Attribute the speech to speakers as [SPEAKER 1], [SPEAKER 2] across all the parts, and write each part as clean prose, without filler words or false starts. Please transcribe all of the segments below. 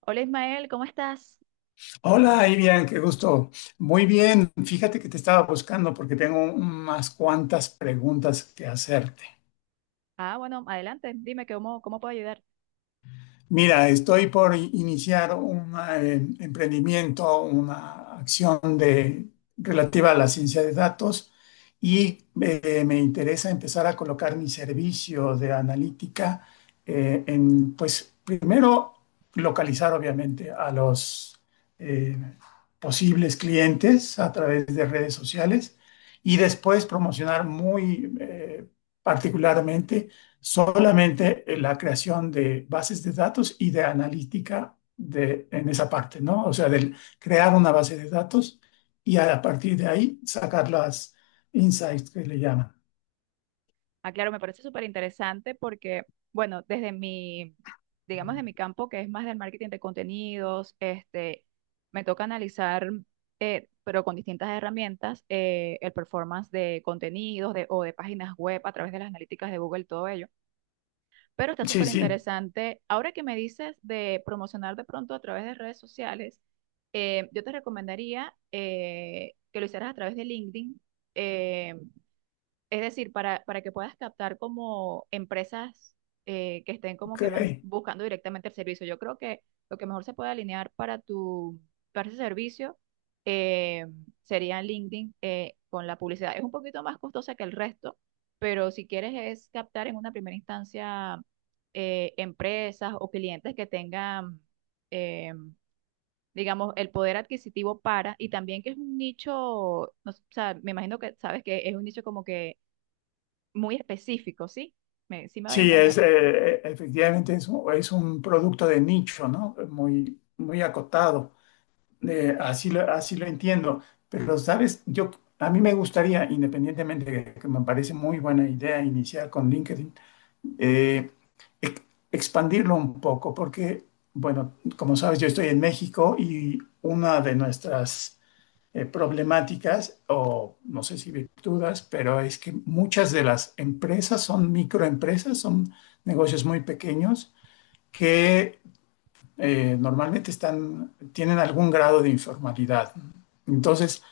[SPEAKER 1] Hola Ismael, ¿cómo estás?
[SPEAKER 2] Hola, Irian, qué gusto. Muy bien, fíjate que te estaba buscando porque tengo unas cuantas preguntas que hacerte.
[SPEAKER 1] Ah, bueno, adelante, dime que cómo puedo ayudar.
[SPEAKER 2] Mira, estoy por iniciar un emprendimiento, una acción de, relativa a la ciencia de datos y me interesa empezar a colocar mi servicio de analítica en, pues, primero localizar obviamente a los eh, posibles clientes a través de redes sociales y después promocionar muy particularmente solamente la creación de bases de datos y de analítica de, en esa parte, ¿no? O sea, del crear una base de datos y a partir de ahí sacar las insights que le llaman.
[SPEAKER 1] Ah, claro, me parece súper interesante porque, bueno, desde mi, digamos, de mi campo, que es más del marketing de contenidos, este, me toca analizar, pero con distintas herramientas, el performance de contenidos de, o de páginas web a través de las analíticas de Google, todo ello. Pero está
[SPEAKER 2] Sí,
[SPEAKER 1] súper
[SPEAKER 2] sí,
[SPEAKER 1] interesante. Ahora que me dices de promocionar de pronto a través de redes sociales, yo te recomendaría que lo hicieras a través de LinkedIn. Eh, es decir, para que puedas captar como empresas que estén como
[SPEAKER 2] ok.
[SPEAKER 1] que más buscando directamente el servicio. Yo creo que lo que mejor se puede alinear para ese servicio eh, sería LinkedIn con la publicidad. Es un poquito más costosa que el resto, pero si quieres es captar en una primera instancia empresas o clientes que tengan, eh, digamos, el poder adquisitivo para, y también que es un nicho, no s- o sea, me imagino que sabes que es un nicho como que muy específico, ¿sí? Sí me voy a
[SPEAKER 2] Sí, es,
[SPEAKER 1] entender.
[SPEAKER 2] efectivamente es, es un producto de nicho, ¿no? Muy, muy acotado. Así lo entiendo. Pero, ¿sabes? Yo, a mí me gustaría, independientemente de que me parece muy buena idea iniciar con LinkedIn, eh, ex- expandirlo un poco, porque, bueno, como sabes, yo estoy en México y una de nuestras problemáticas, o no sé si virtudes, pero es que muchas de las empresas son microempresas, son negocios muy pequeños que normalmente están, tienen algún grado de informalidad. Entonces,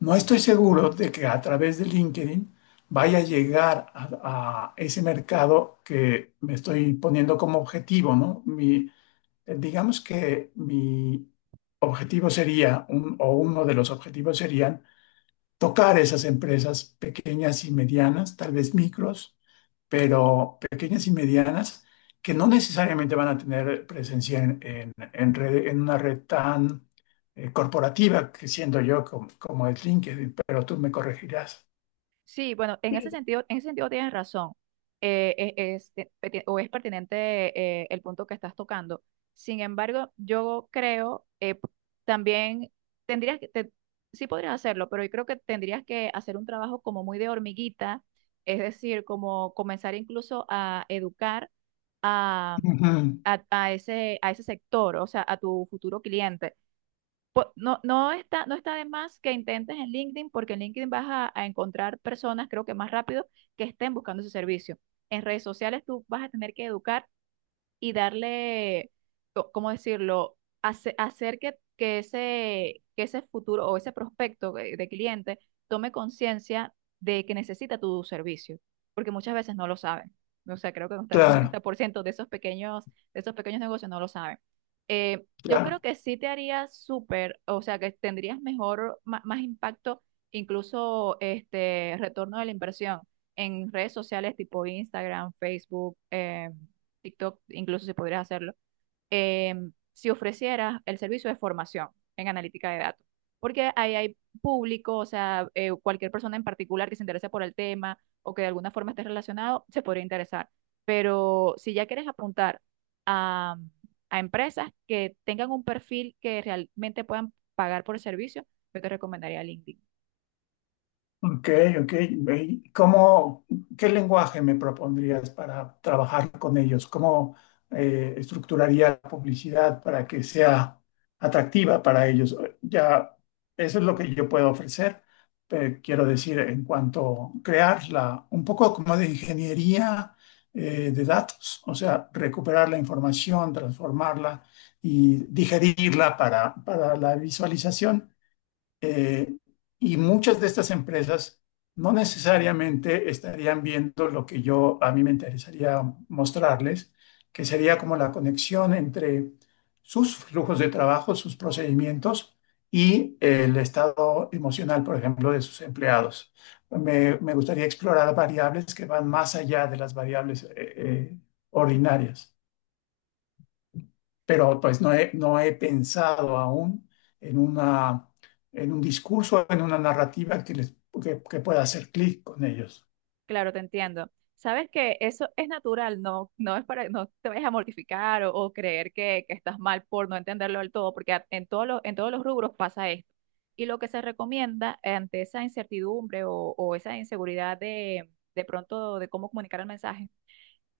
[SPEAKER 2] no estoy seguro de que a través de LinkedIn vaya a llegar a ese mercado que me estoy poniendo como objetivo, ¿no? Mi, digamos que mi objetivo sería, o uno de los objetivos serían, tocar esas empresas pequeñas y medianas, tal vez micros pero pequeñas y medianas que no necesariamente van a tener presencia en, en una red tan corporativa que siendo yo como, como es LinkedIn, pero tú me corregirás.
[SPEAKER 1] Sí, bueno, en ese
[SPEAKER 2] Sí,
[SPEAKER 1] sentido, en ese sentido tienes razón. O es pertinente el punto que estás tocando. Sin embargo, yo creo también tendrías que, sí podrías hacerlo, pero yo creo que tendrías que hacer un trabajo como muy de hormiguita, es decir, como comenzar incluso a educar a,
[SPEAKER 2] ujú,
[SPEAKER 1] a ese sector, o sea, a tu futuro cliente No, no está de más que intentes en LinkedIn, porque en LinkedIn vas a encontrar personas, creo que más rápido, que estén buscando ese servicio. En redes sociales tú vas a tener que educar y darle, ¿cómo decirlo? Hacer que ese futuro o ese prospecto de cliente tome conciencia de que necesita tu servicio, porque muchas veces no lo saben. O sea, creo que hasta un noventa
[SPEAKER 2] claro,
[SPEAKER 1] por ciento de esos pequeños negocios no lo saben. Eh,
[SPEAKER 2] sí,
[SPEAKER 1] yo creo
[SPEAKER 2] claro.
[SPEAKER 1] que sí te haría súper, o sea, que tendrías mejor, más, impacto, incluso este retorno de la inversión en redes sociales tipo Instagram, Facebook, TikTok incluso si pudieras hacerlo, eh, si ofrecieras el servicio de formación en analítica de datos, porque ahí hay público, o sea, cualquier persona en particular que se interese por el tema o que de alguna forma esté relacionado, se podría interesar. Pero si ya quieres apuntar a, a empresas que tengan un perfil que realmente puedan pagar por el servicio, yo te recomendaría LinkedIn.
[SPEAKER 2] Ok, ok. ¿Y ¿cómo, qué lenguaje me propondrías para trabajar con ellos? ¿Cómo estructuraría la publicidad para que sea atractiva para ellos? Ya, eso es lo que yo puedo ofrecer. Pero quiero decir, en cuanto a crearla, un poco como de ingeniería de datos, o sea, recuperar la información, transformarla y digerirla para la visualización, eh, y muchas de estas empresas no necesariamente estarían viendo lo que yo a mí me interesaría mostrarles, que sería como la conexión entre sus flujos de trabajo, sus procedimientos y el estado emocional, por ejemplo, de sus empleados. Me gustaría explorar variables que van más allá de las variables ordinarias pero pues no he pensado aún en una, en un discurso, en una narrativa que, les, que pueda hacer clic con ellos.
[SPEAKER 1] Claro, te entiendo. Sabes que eso es natural, no, no es para, no te vayas a mortificar o creer que estás mal por no entenderlo del todo, porque en todos los rubros pasa esto. Y lo que se recomienda ante esa incertidumbre o esa inseguridad de pronto de cómo comunicar el mensaje,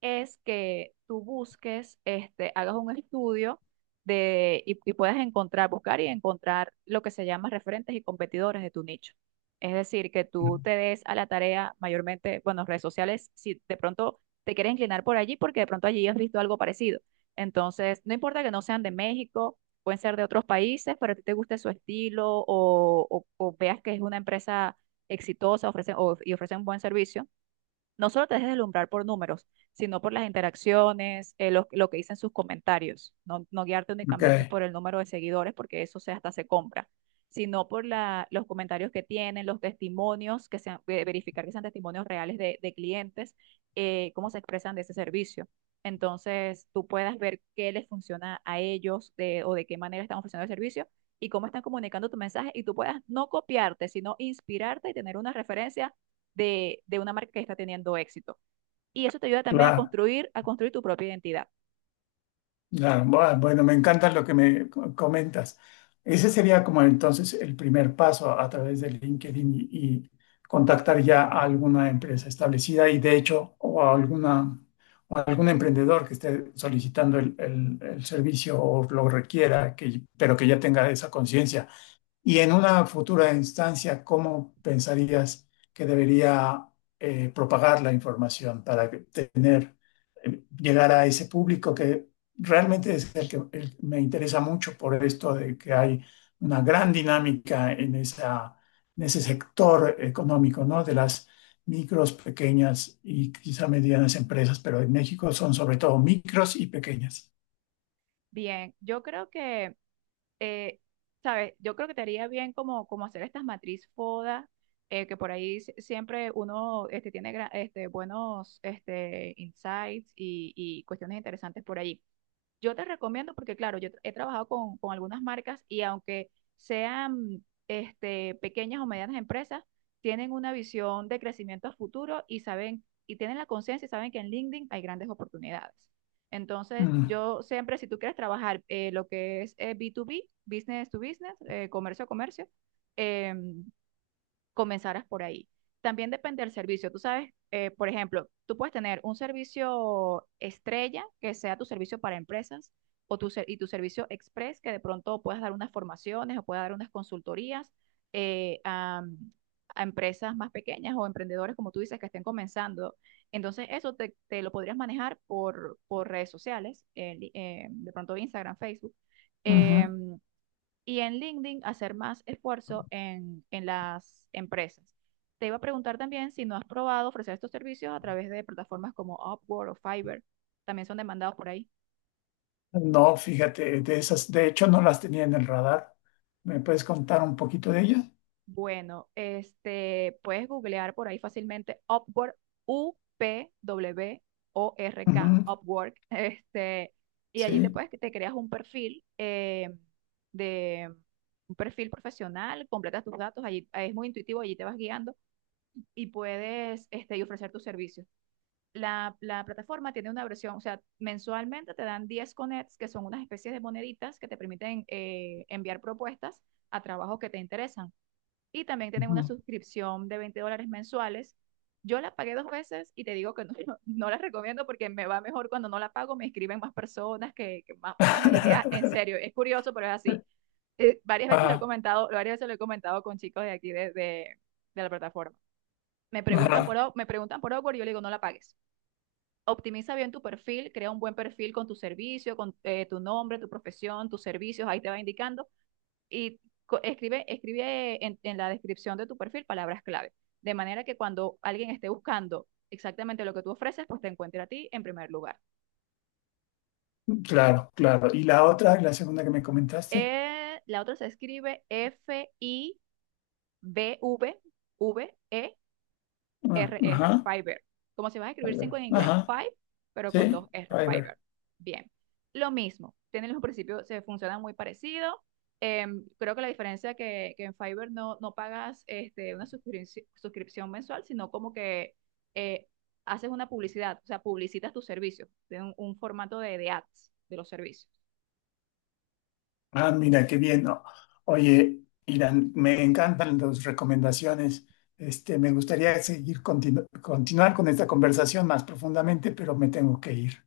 [SPEAKER 1] es que tú busques, este, hagas un estudio y puedas encontrar, buscar y encontrar lo que se llama referentes y competidores de tu nicho. Es decir, que tú te des a la tarea mayormente, bueno, redes sociales, si de pronto te quieres inclinar por allí, porque de pronto allí has visto algo parecido. Entonces, no importa que no sean de México, pueden ser de otros países, pero a ti te guste su estilo o veas que es una empresa exitosa y ofrece un buen servicio no solo te dejes deslumbrar por números, sino por las interacciones, lo que dicen sus comentarios. No, no guiarte
[SPEAKER 2] Ok,
[SPEAKER 1] únicamente por el número de seguidores, porque eso se, hasta se compra, sino por los comentarios que tienen, los testimonios, que sean, verificar que sean testimonios reales de clientes, cómo se expresan de ese servicio. Entonces, tú puedas ver qué les funciona a ellos o de qué manera están ofreciendo el servicio y cómo están comunicando tu mensaje y tú puedas no copiarte, sino inspirarte y tener una referencia de una marca que está teniendo éxito. Y eso te ayuda también a
[SPEAKER 2] claro,
[SPEAKER 1] construir, a construir tu propia identidad.
[SPEAKER 2] claro. Bueno, me encanta lo que me comentas. Ese sería como entonces el primer paso a través de LinkedIn y contactar ya a alguna empresa establecida y de hecho o a alguna, o a algún emprendedor que esté solicitando el, el servicio o lo requiera, que, pero que ya tenga esa conciencia. Y en una futura instancia, ¿cómo pensarías que debería propagar la información para que- tener, llegar a ese público que realmente es el que me interesa mucho por esto de que hay una gran dinámica en esa, en ese sector económico, ¿no? De las micros, pequeñas y quizá medianas empresas, pero en México son sobre todo micros y pequeñas.
[SPEAKER 1] Bien, yo creo que, eh, ¿sabes? Yo creo que te haría bien como hacer estas matriz FODA, que por ahí siempre uno este, tiene este, buenos este, insights y cuestiones interesantes por ahí. Yo te recomiendo porque, claro, yo he trabajado con algunas marcas y aunque sean este, pequeñas o medianas empresas, tienen una visión de crecimiento a futuro y saben, y tienen la conciencia y saben que en LinkedIn hay grandes oportunidades. Entonces,
[SPEAKER 2] Mm,
[SPEAKER 1] yo siempre, si tú quieres trabajar lo que es B2B, business to business, comercio a comercio, eh, comenzaras por ahí. También depende del servicio. Tú sabes, por ejemplo, tú puedes tener un servicio estrella, que sea tu servicio para empresas, o y tu servicio express, que de pronto puedas dar unas formaciones o puedas dar unas consultorías eh, a, a empresas más pequeñas o emprendedores, como tú dices, que estén comenzando. Entonces, eso te lo podrías manejar por redes sociales, de pronto Instagram, Facebook.
[SPEAKER 2] ujú.
[SPEAKER 1] Em, y en LinkedIn hacer más esfuerzo en las empresas. Te iba a preguntar también si no has probado ofrecer estos servicios a través de plataformas como Upwork o Fiverr. También son demandados por ahí.
[SPEAKER 2] No, fíjate, de esas, de hecho no las tenía en el radar. ¿Me puedes contar un poquito de ellas?
[SPEAKER 1] Bueno, este, puedes googlear por ahí fácilmente Upwork, Upwork,
[SPEAKER 2] Ujú,
[SPEAKER 1] Upwork. Este, y allí
[SPEAKER 2] sí,
[SPEAKER 1] te creas un perfil de un perfil profesional, completas tus datos, allí es muy intuitivo, allí te vas guiando y puedes este, y ofrecer tus servicios. La plataforma tiene una versión, o sea, mensualmente te dan 10 connects, que son unas especies de moneditas que te permiten enviar propuestas a trabajos que te interesan. Y también tienen una
[SPEAKER 2] ujú.
[SPEAKER 1] suscripción de $20 mensuales. Yo la pagué dos veces y te digo que no, no la recomiendo porque me va mejor cuando no la pago, me escriben más personas que más alineadas. En serio, es curioso, pero es así. Varias veces lo he
[SPEAKER 2] Ajá,
[SPEAKER 1] comentado, varias veces lo he comentado con chicos de aquí de la plataforma me preguntan por,
[SPEAKER 2] ajá,
[SPEAKER 1] me preguntan por Upwork y yo le digo, no la pagues. Optimiza bien tu perfil, crea un buen perfil con tu servicio, con tu nombre, tu profesión, tus servicios, ahí te va indicando. Y escribe en la descripción de tu perfil palabras clave, de manera que cuando alguien esté buscando exactamente lo que tú ofreces, pues te encuentre a ti en primer lugar.
[SPEAKER 2] claro, claro. ¿Y la otra, la segunda que me comentaste?
[SPEAKER 1] La otra se escribe F-I-B-V-V-E
[SPEAKER 2] Ah,
[SPEAKER 1] RR,
[SPEAKER 2] ajá,
[SPEAKER 1] Fiverr. Como si vas a escribir 5
[SPEAKER 2] Fiverr.
[SPEAKER 1] en inglés,
[SPEAKER 2] Ajá,
[SPEAKER 1] five, pero con dos
[SPEAKER 2] sí,
[SPEAKER 1] R,
[SPEAKER 2] Fiverr.
[SPEAKER 1] Fiverr. Bien. Lo mismo, tienen los principios, se funcionan muy parecido. Creo que la diferencia que en Fiverr no pagas este, una suscripción mensual, sino como que eh, haces una publicidad, o sea, publicitas tus servicios, tienen un formato de ads de los servicios.
[SPEAKER 2] Ah, mira, qué bien, ¿no? Oye, Irán, me encantan las recomendaciones. Este, me gustaría seguir continuar con esta conversación más profundamente, pero me tengo que ir.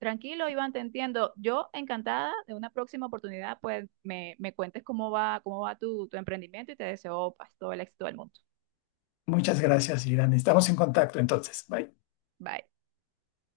[SPEAKER 1] Tranquilo, Iván, te entiendo. Yo encantada de una próxima oportunidad, pues me cuentes cómo va tu emprendimiento y te deseo pues, todo el éxito del mundo.
[SPEAKER 2] Muchas gracias, Irán. Estamos en contacto entonces. Bye.
[SPEAKER 1] Bye.